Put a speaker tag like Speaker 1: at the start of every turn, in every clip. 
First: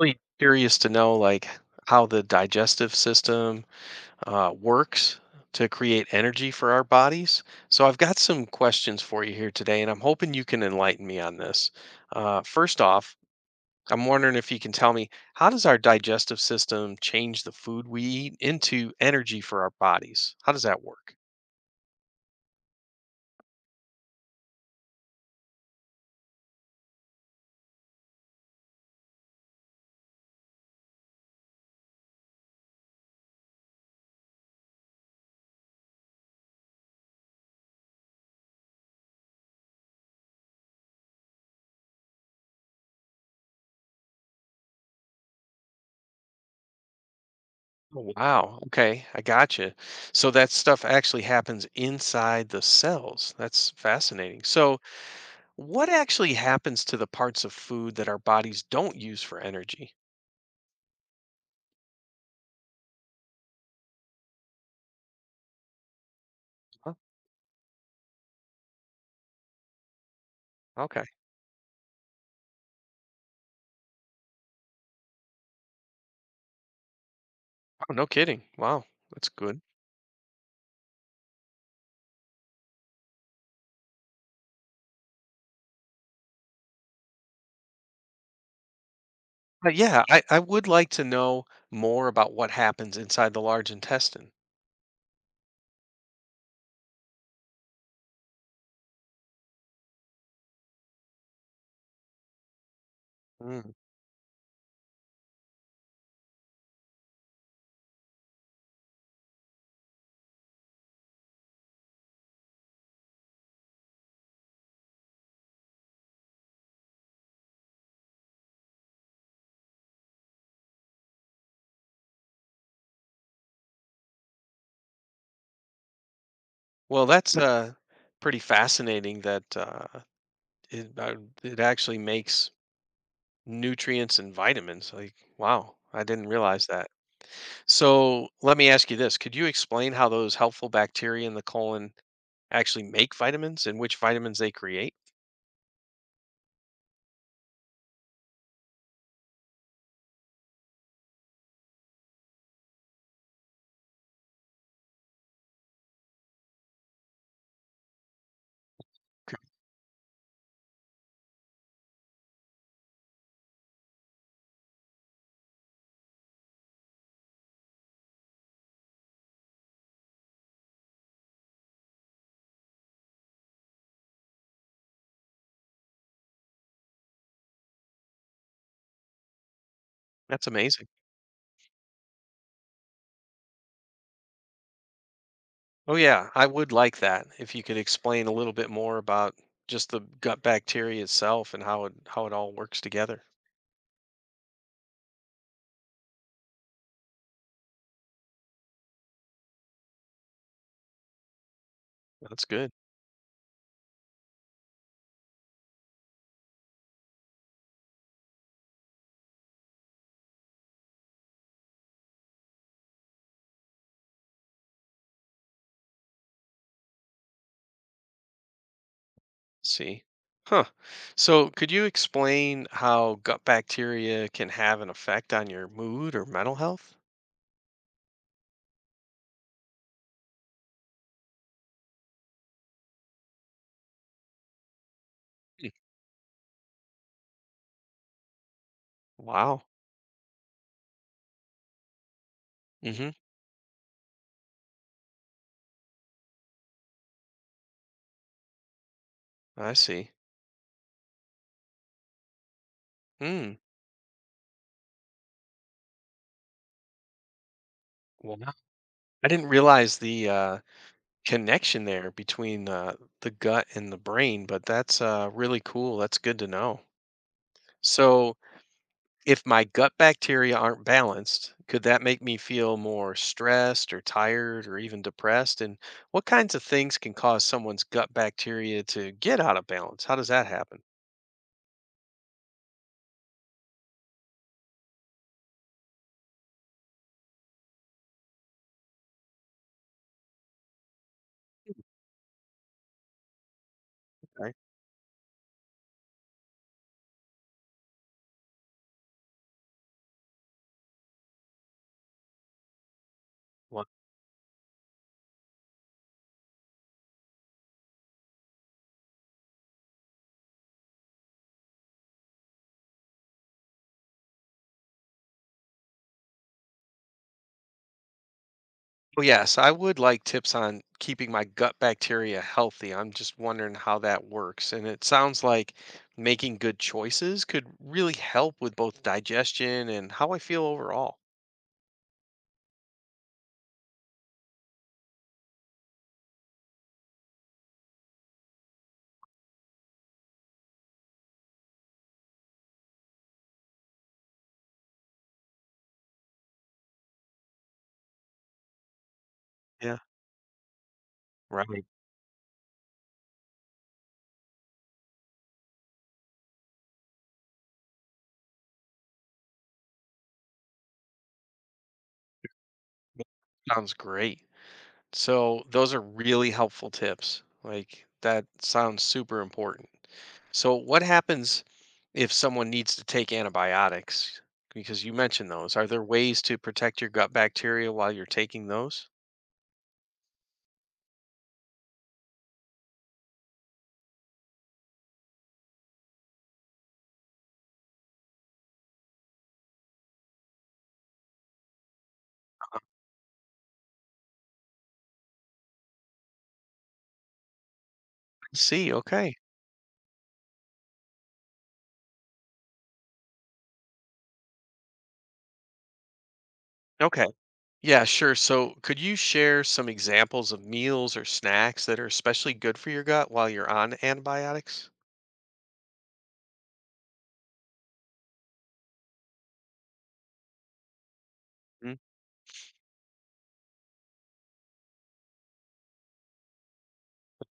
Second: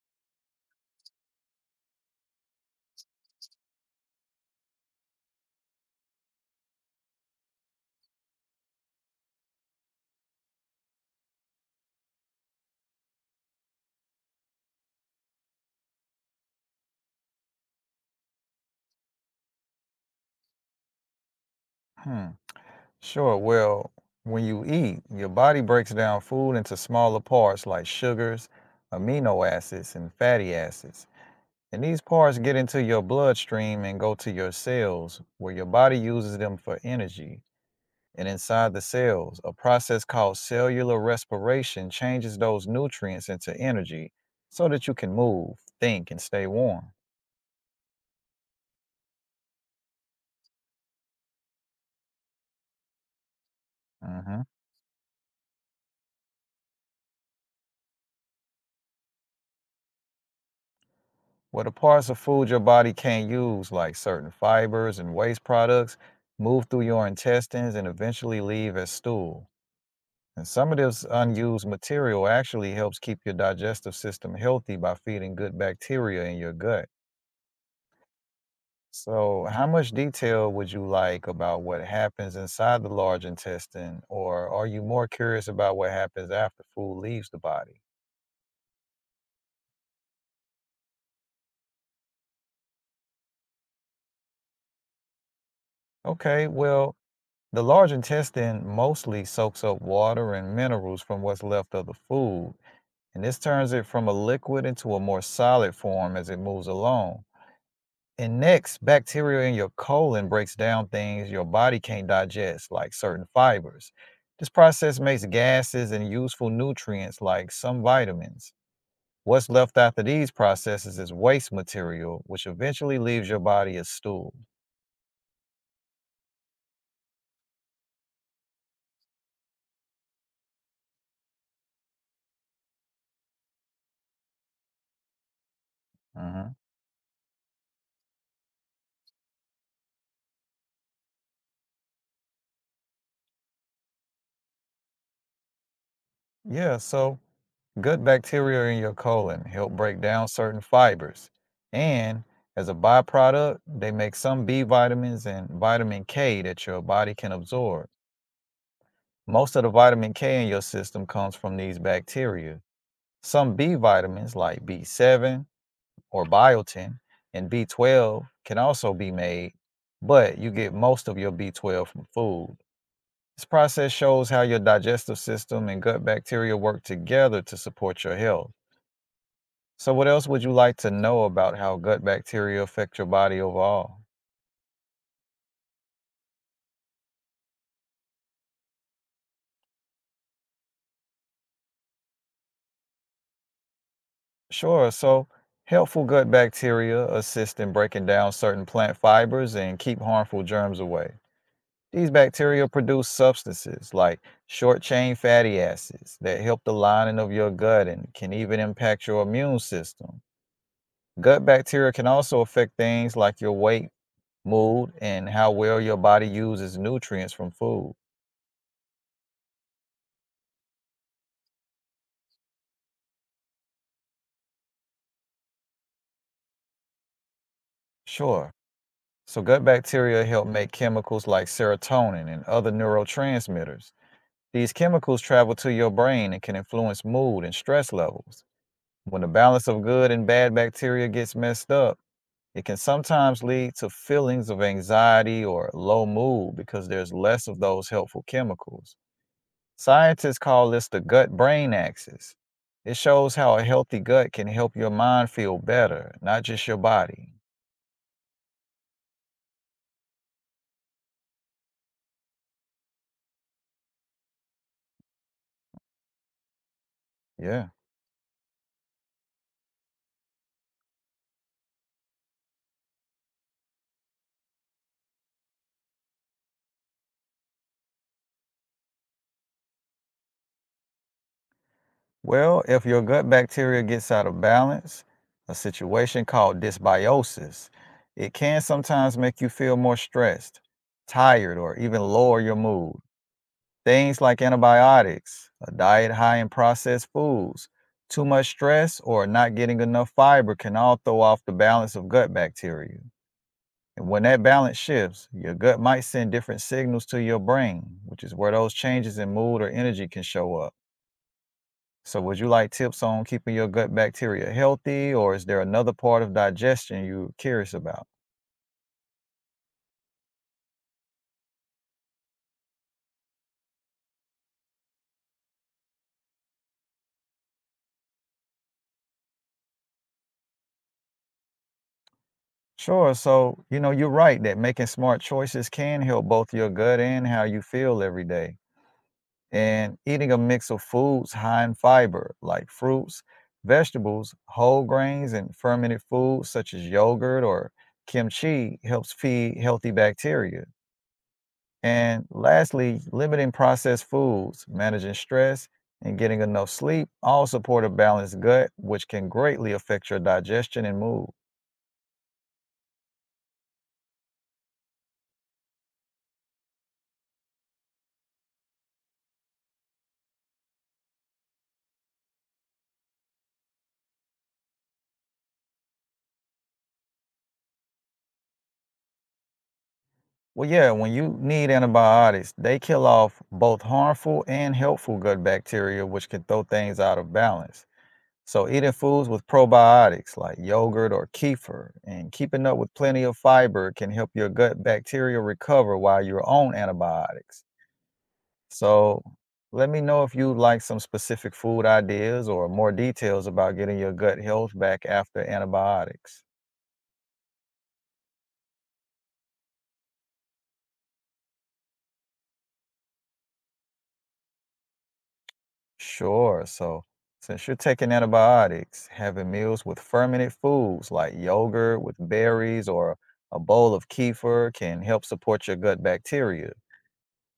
Speaker 1: Really curious to know, like, how the digestive system works to create energy for our bodies. So I've got some questions for you here today, and I'm hoping you can enlighten me on this. First off, I'm wondering if you can tell me, how does our digestive system change the food we eat into energy for our bodies? How does that work?
Speaker 2: Hmm. Sure. Well, when you eat, your body breaks down food into smaller parts like sugars, amino acids, and fatty acids. And these parts get into your bloodstream and go to your cells, where your body uses them for energy. And inside the cells, a process called cellular respiration changes those nutrients into energy so that you can move, think, and stay warm.
Speaker 1: Oh, wow. Okay, I gotcha. So that stuff actually happens inside the cells. That's fascinating.
Speaker 2: hmm
Speaker 1: So, what actually happens to the parts of food that our bodies don't use for energy?
Speaker 2: Well, the parts of food your body can't use, like certain fibers and waste products, move through
Speaker 1: Huh?
Speaker 2: your intestines and eventually leave as stool. And some of
Speaker 1: Okay.
Speaker 2: this unused material actually helps keep your digestive system healthy by feeding good bacteria in your gut.
Speaker 1: Oh, no kidding. Wow, that's
Speaker 2: So,
Speaker 1: good.
Speaker 2: how much detail would you like about what happens inside the large intestine, or are you more curious about what happens after food leaves the body?
Speaker 1: But yeah, I would like to know more about what happens inside the large intestine.
Speaker 2: Okay, well, the large intestine mostly soaks up water and minerals from what's left of the food, and this
Speaker 1: Mm.
Speaker 2: turns it from a liquid into a more solid form as it moves along. And next, bacteria in your colon breaks down things your body can't digest, like certain fibers. This process makes gases and useful nutrients like some vitamins. What's left after these processes is waste material, which eventually leaves your body as stool.
Speaker 1: Well, that's pretty fascinating that it, uh, it actually makes nutrients and vitamins. Like, wow, I didn't
Speaker 2: Mhm.
Speaker 1: realize that. So let me ask you this. Could you explain how those helpful bacteria in the colon actually make vitamins and which vitamins they create?
Speaker 2: Yeah, so good bacteria in your colon help break down certain fibers. And as a byproduct, they make some B vitamins and vitamin K that your body can absorb. Most of the vitamin K in your system comes from these bacteria. Some B vitamins, like B7 or biotin and B12, can also be made, but you get most of your B12 from food. This process shows how your digestive system and gut bacteria work together to support your health. So, what else would
Speaker 1: That's
Speaker 2: you like
Speaker 1: amazing.
Speaker 2: to know about how gut bacteria affect your body overall?
Speaker 1: Oh yeah, I would like that if you could explain a little bit more about just the gut bacteria itself and how it all works together.
Speaker 2: Sure. So, helpful gut bacteria assist in breaking down certain plant fibers and keep harmful germs away. These
Speaker 1: That's
Speaker 2: bacteria
Speaker 1: good.
Speaker 2: produce substances like short chain fatty acids that help the lining of your gut and can even impact your immune system. Gut bacteria can also affect things like your weight, mood, and how well your body uses nutrients from food.
Speaker 1: See. Huh. So could you explain how gut bacteria can have an effect on your mood or mental health?
Speaker 2: Sure. So, gut bacteria help make chemicals like serotonin and other neurotransmitters. These chemicals travel
Speaker 1: Hmm.
Speaker 2: to your brain and can influence mood and stress levels. When the
Speaker 1: Wow.
Speaker 2: balance of good and bad bacteria gets messed up, it can
Speaker 1: Mm-hmm.
Speaker 2: sometimes lead to feelings of anxiety or low mood because there's less of those helpful chemicals.
Speaker 1: I see.
Speaker 2: Scientists call this the gut brain axis. It shows
Speaker 1: Hmm.
Speaker 2: how a healthy gut can help your mind feel better, not just your body.
Speaker 1: Wow. I didn't realize the connection there between the gut and the brain, but that's really cool. That's good to know.
Speaker 2: Yeah.
Speaker 1: So if my gut bacteria aren't balanced, could that make me feel more stressed or tired or even depressed? And what kinds of things can cause someone's gut bacteria to get out of balance? How does that happen?
Speaker 2: Well, if your gut bacteria gets out of balance, a situation called dysbiosis, it can sometimes make you feel more stressed, tired, or even lower your mood. Things like
Speaker 1: Right.
Speaker 2: antibiotics, a diet high in processed foods, too much stress, or not getting enough fiber can all throw off the balance of gut bacteria.
Speaker 1: Well,
Speaker 2: And when that balance shifts, your gut might send different signals to your brain, which is where those changes in mood or energy can show up. So would you like tips on keeping your gut bacteria healthy, or is there another part of digestion you're curious about?
Speaker 1: oh, yes, I would like tips on keeping my gut bacteria healthy. I'm just wondering how that works. And it sounds like making good choices could really help with both digestion and how I feel overall.
Speaker 2: Sure. So, you know, you're right that making smart choices can help both your gut and how you feel every day. And eating a mix of foods high in fiber, like fruits, vegetables, whole grains, and fermented foods such as yogurt or kimchi, helps feed healthy
Speaker 1: Yeah.
Speaker 2: bacteria.
Speaker 1: Right.
Speaker 2: And lastly, limiting processed foods, managing stress, and getting enough sleep all support a balanced gut, which can greatly affect your digestion and mood.
Speaker 1: Sounds great. So those are really helpful tips. Like that sounds super important. So what happens if someone needs to take antibiotics? Because you mentioned those. Are there ways to protect your gut bacteria while you're taking those?
Speaker 2: Well, yeah, when you need antibiotics, they kill off both harmful and helpful gut bacteria, which can throw things out of balance. So, eating foods with probiotics like yogurt or kefir and keeping up with plenty of fiber can help your gut bacteria recover while you're on antibiotics.
Speaker 1: I see,
Speaker 2: So
Speaker 1: okay.
Speaker 2: let me know if you'd like some specific food ideas or more details about getting your gut health back after antibiotics.
Speaker 1: Okay. Yeah, sure. So could you share some examples of meals or snacks that are especially good for your gut while you're on antibiotics?
Speaker 2: Sure. So since you're taking antibiotics, having meals with fermented foods like
Speaker 1: Mm,
Speaker 2: yogurt with berries or a bowl of kefir can help support your gut bacteria.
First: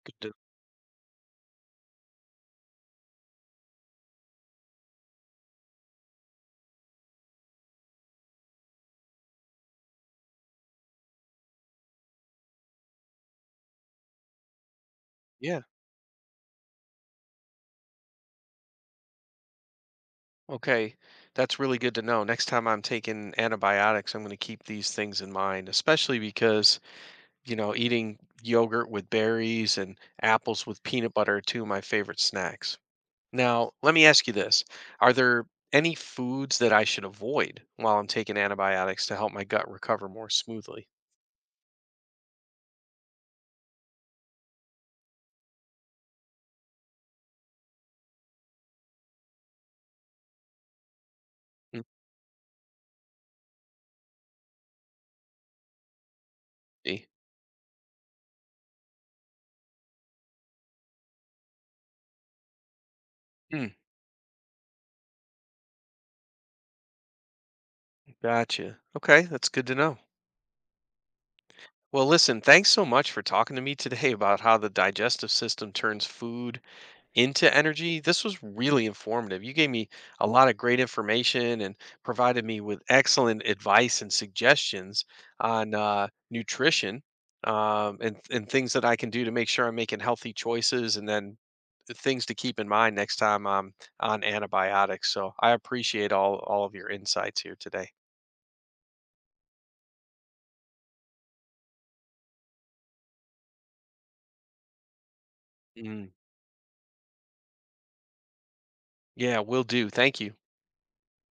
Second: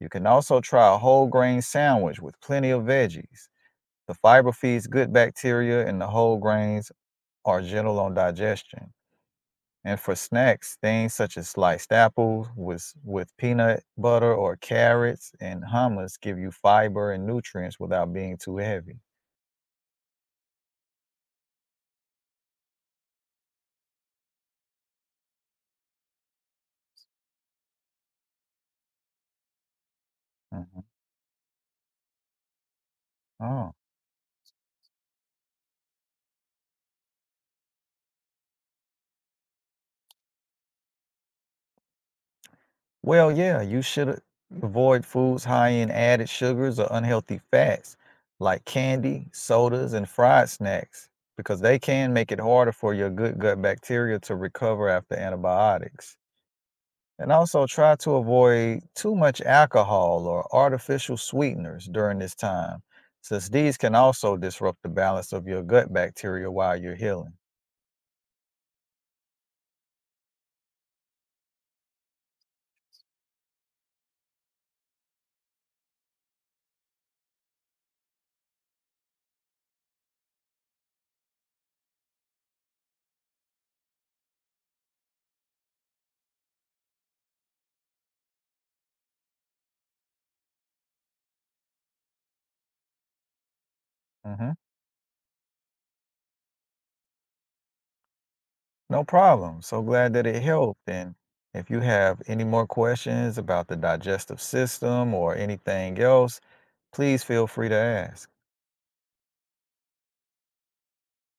Speaker 2: You
Speaker 1: good
Speaker 2: can
Speaker 1: to-
Speaker 2: also try a whole grain sandwich with plenty of veggies. The fiber feeds good bacteria, and the whole grains are gentle on digestion. And for snacks, things such as sliced apples with peanut butter or carrots and
Speaker 1: Yeah.
Speaker 2: hummus give you fiber and nutrients without being too heavy.
Speaker 1: Okay, that's really good to know. Next time I'm taking antibiotics, I'm going to keep these things in mind, especially because, you know, eating yogurt with berries and apples
Speaker 2: Mhm.
Speaker 1: with peanut butter are two of my favorite snacks. Now,
Speaker 2: Oh,
Speaker 1: let me ask you this. Are there any foods that I should avoid while I'm taking antibiotics to help my gut recover more smoothly?
Speaker 2: well, yeah, you should avoid foods high in added sugars or unhealthy fats like candy, sodas, and fried snacks because they
Speaker 1: Mm,
Speaker 2: can make it harder for your good gut bacteria to recover after antibiotics.
Speaker 1: see.
Speaker 2: And also try to avoid too much alcohol or artificial sweeteners during this time, since
Speaker 1: Mm,
Speaker 2: these can also disrupt the balance of your gut bacteria while you're healing.
Speaker 1: gotcha. Okay, that's good to know. Well, listen, thanks so much for talking to me today about how the digestive system turns food into energy. This was really informative. You gave me a lot of great information and provided me with excellent advice and suggestions on nutrition and things that I can do to make sure I'm making healthy choices, and then the things to keep in mind next time I'm on
Speaker 2: hmm
Speaker 1: antibiotics. So I appreciate all of your insights here today.
Speaker 2: No problem. So glad that it helped. And if you have any more questions about the digestive system or anything
Speaker 1: Mm,
Speaker 2: else, please feel free to ask.
Speaker 1: yeah, will do. Thank you.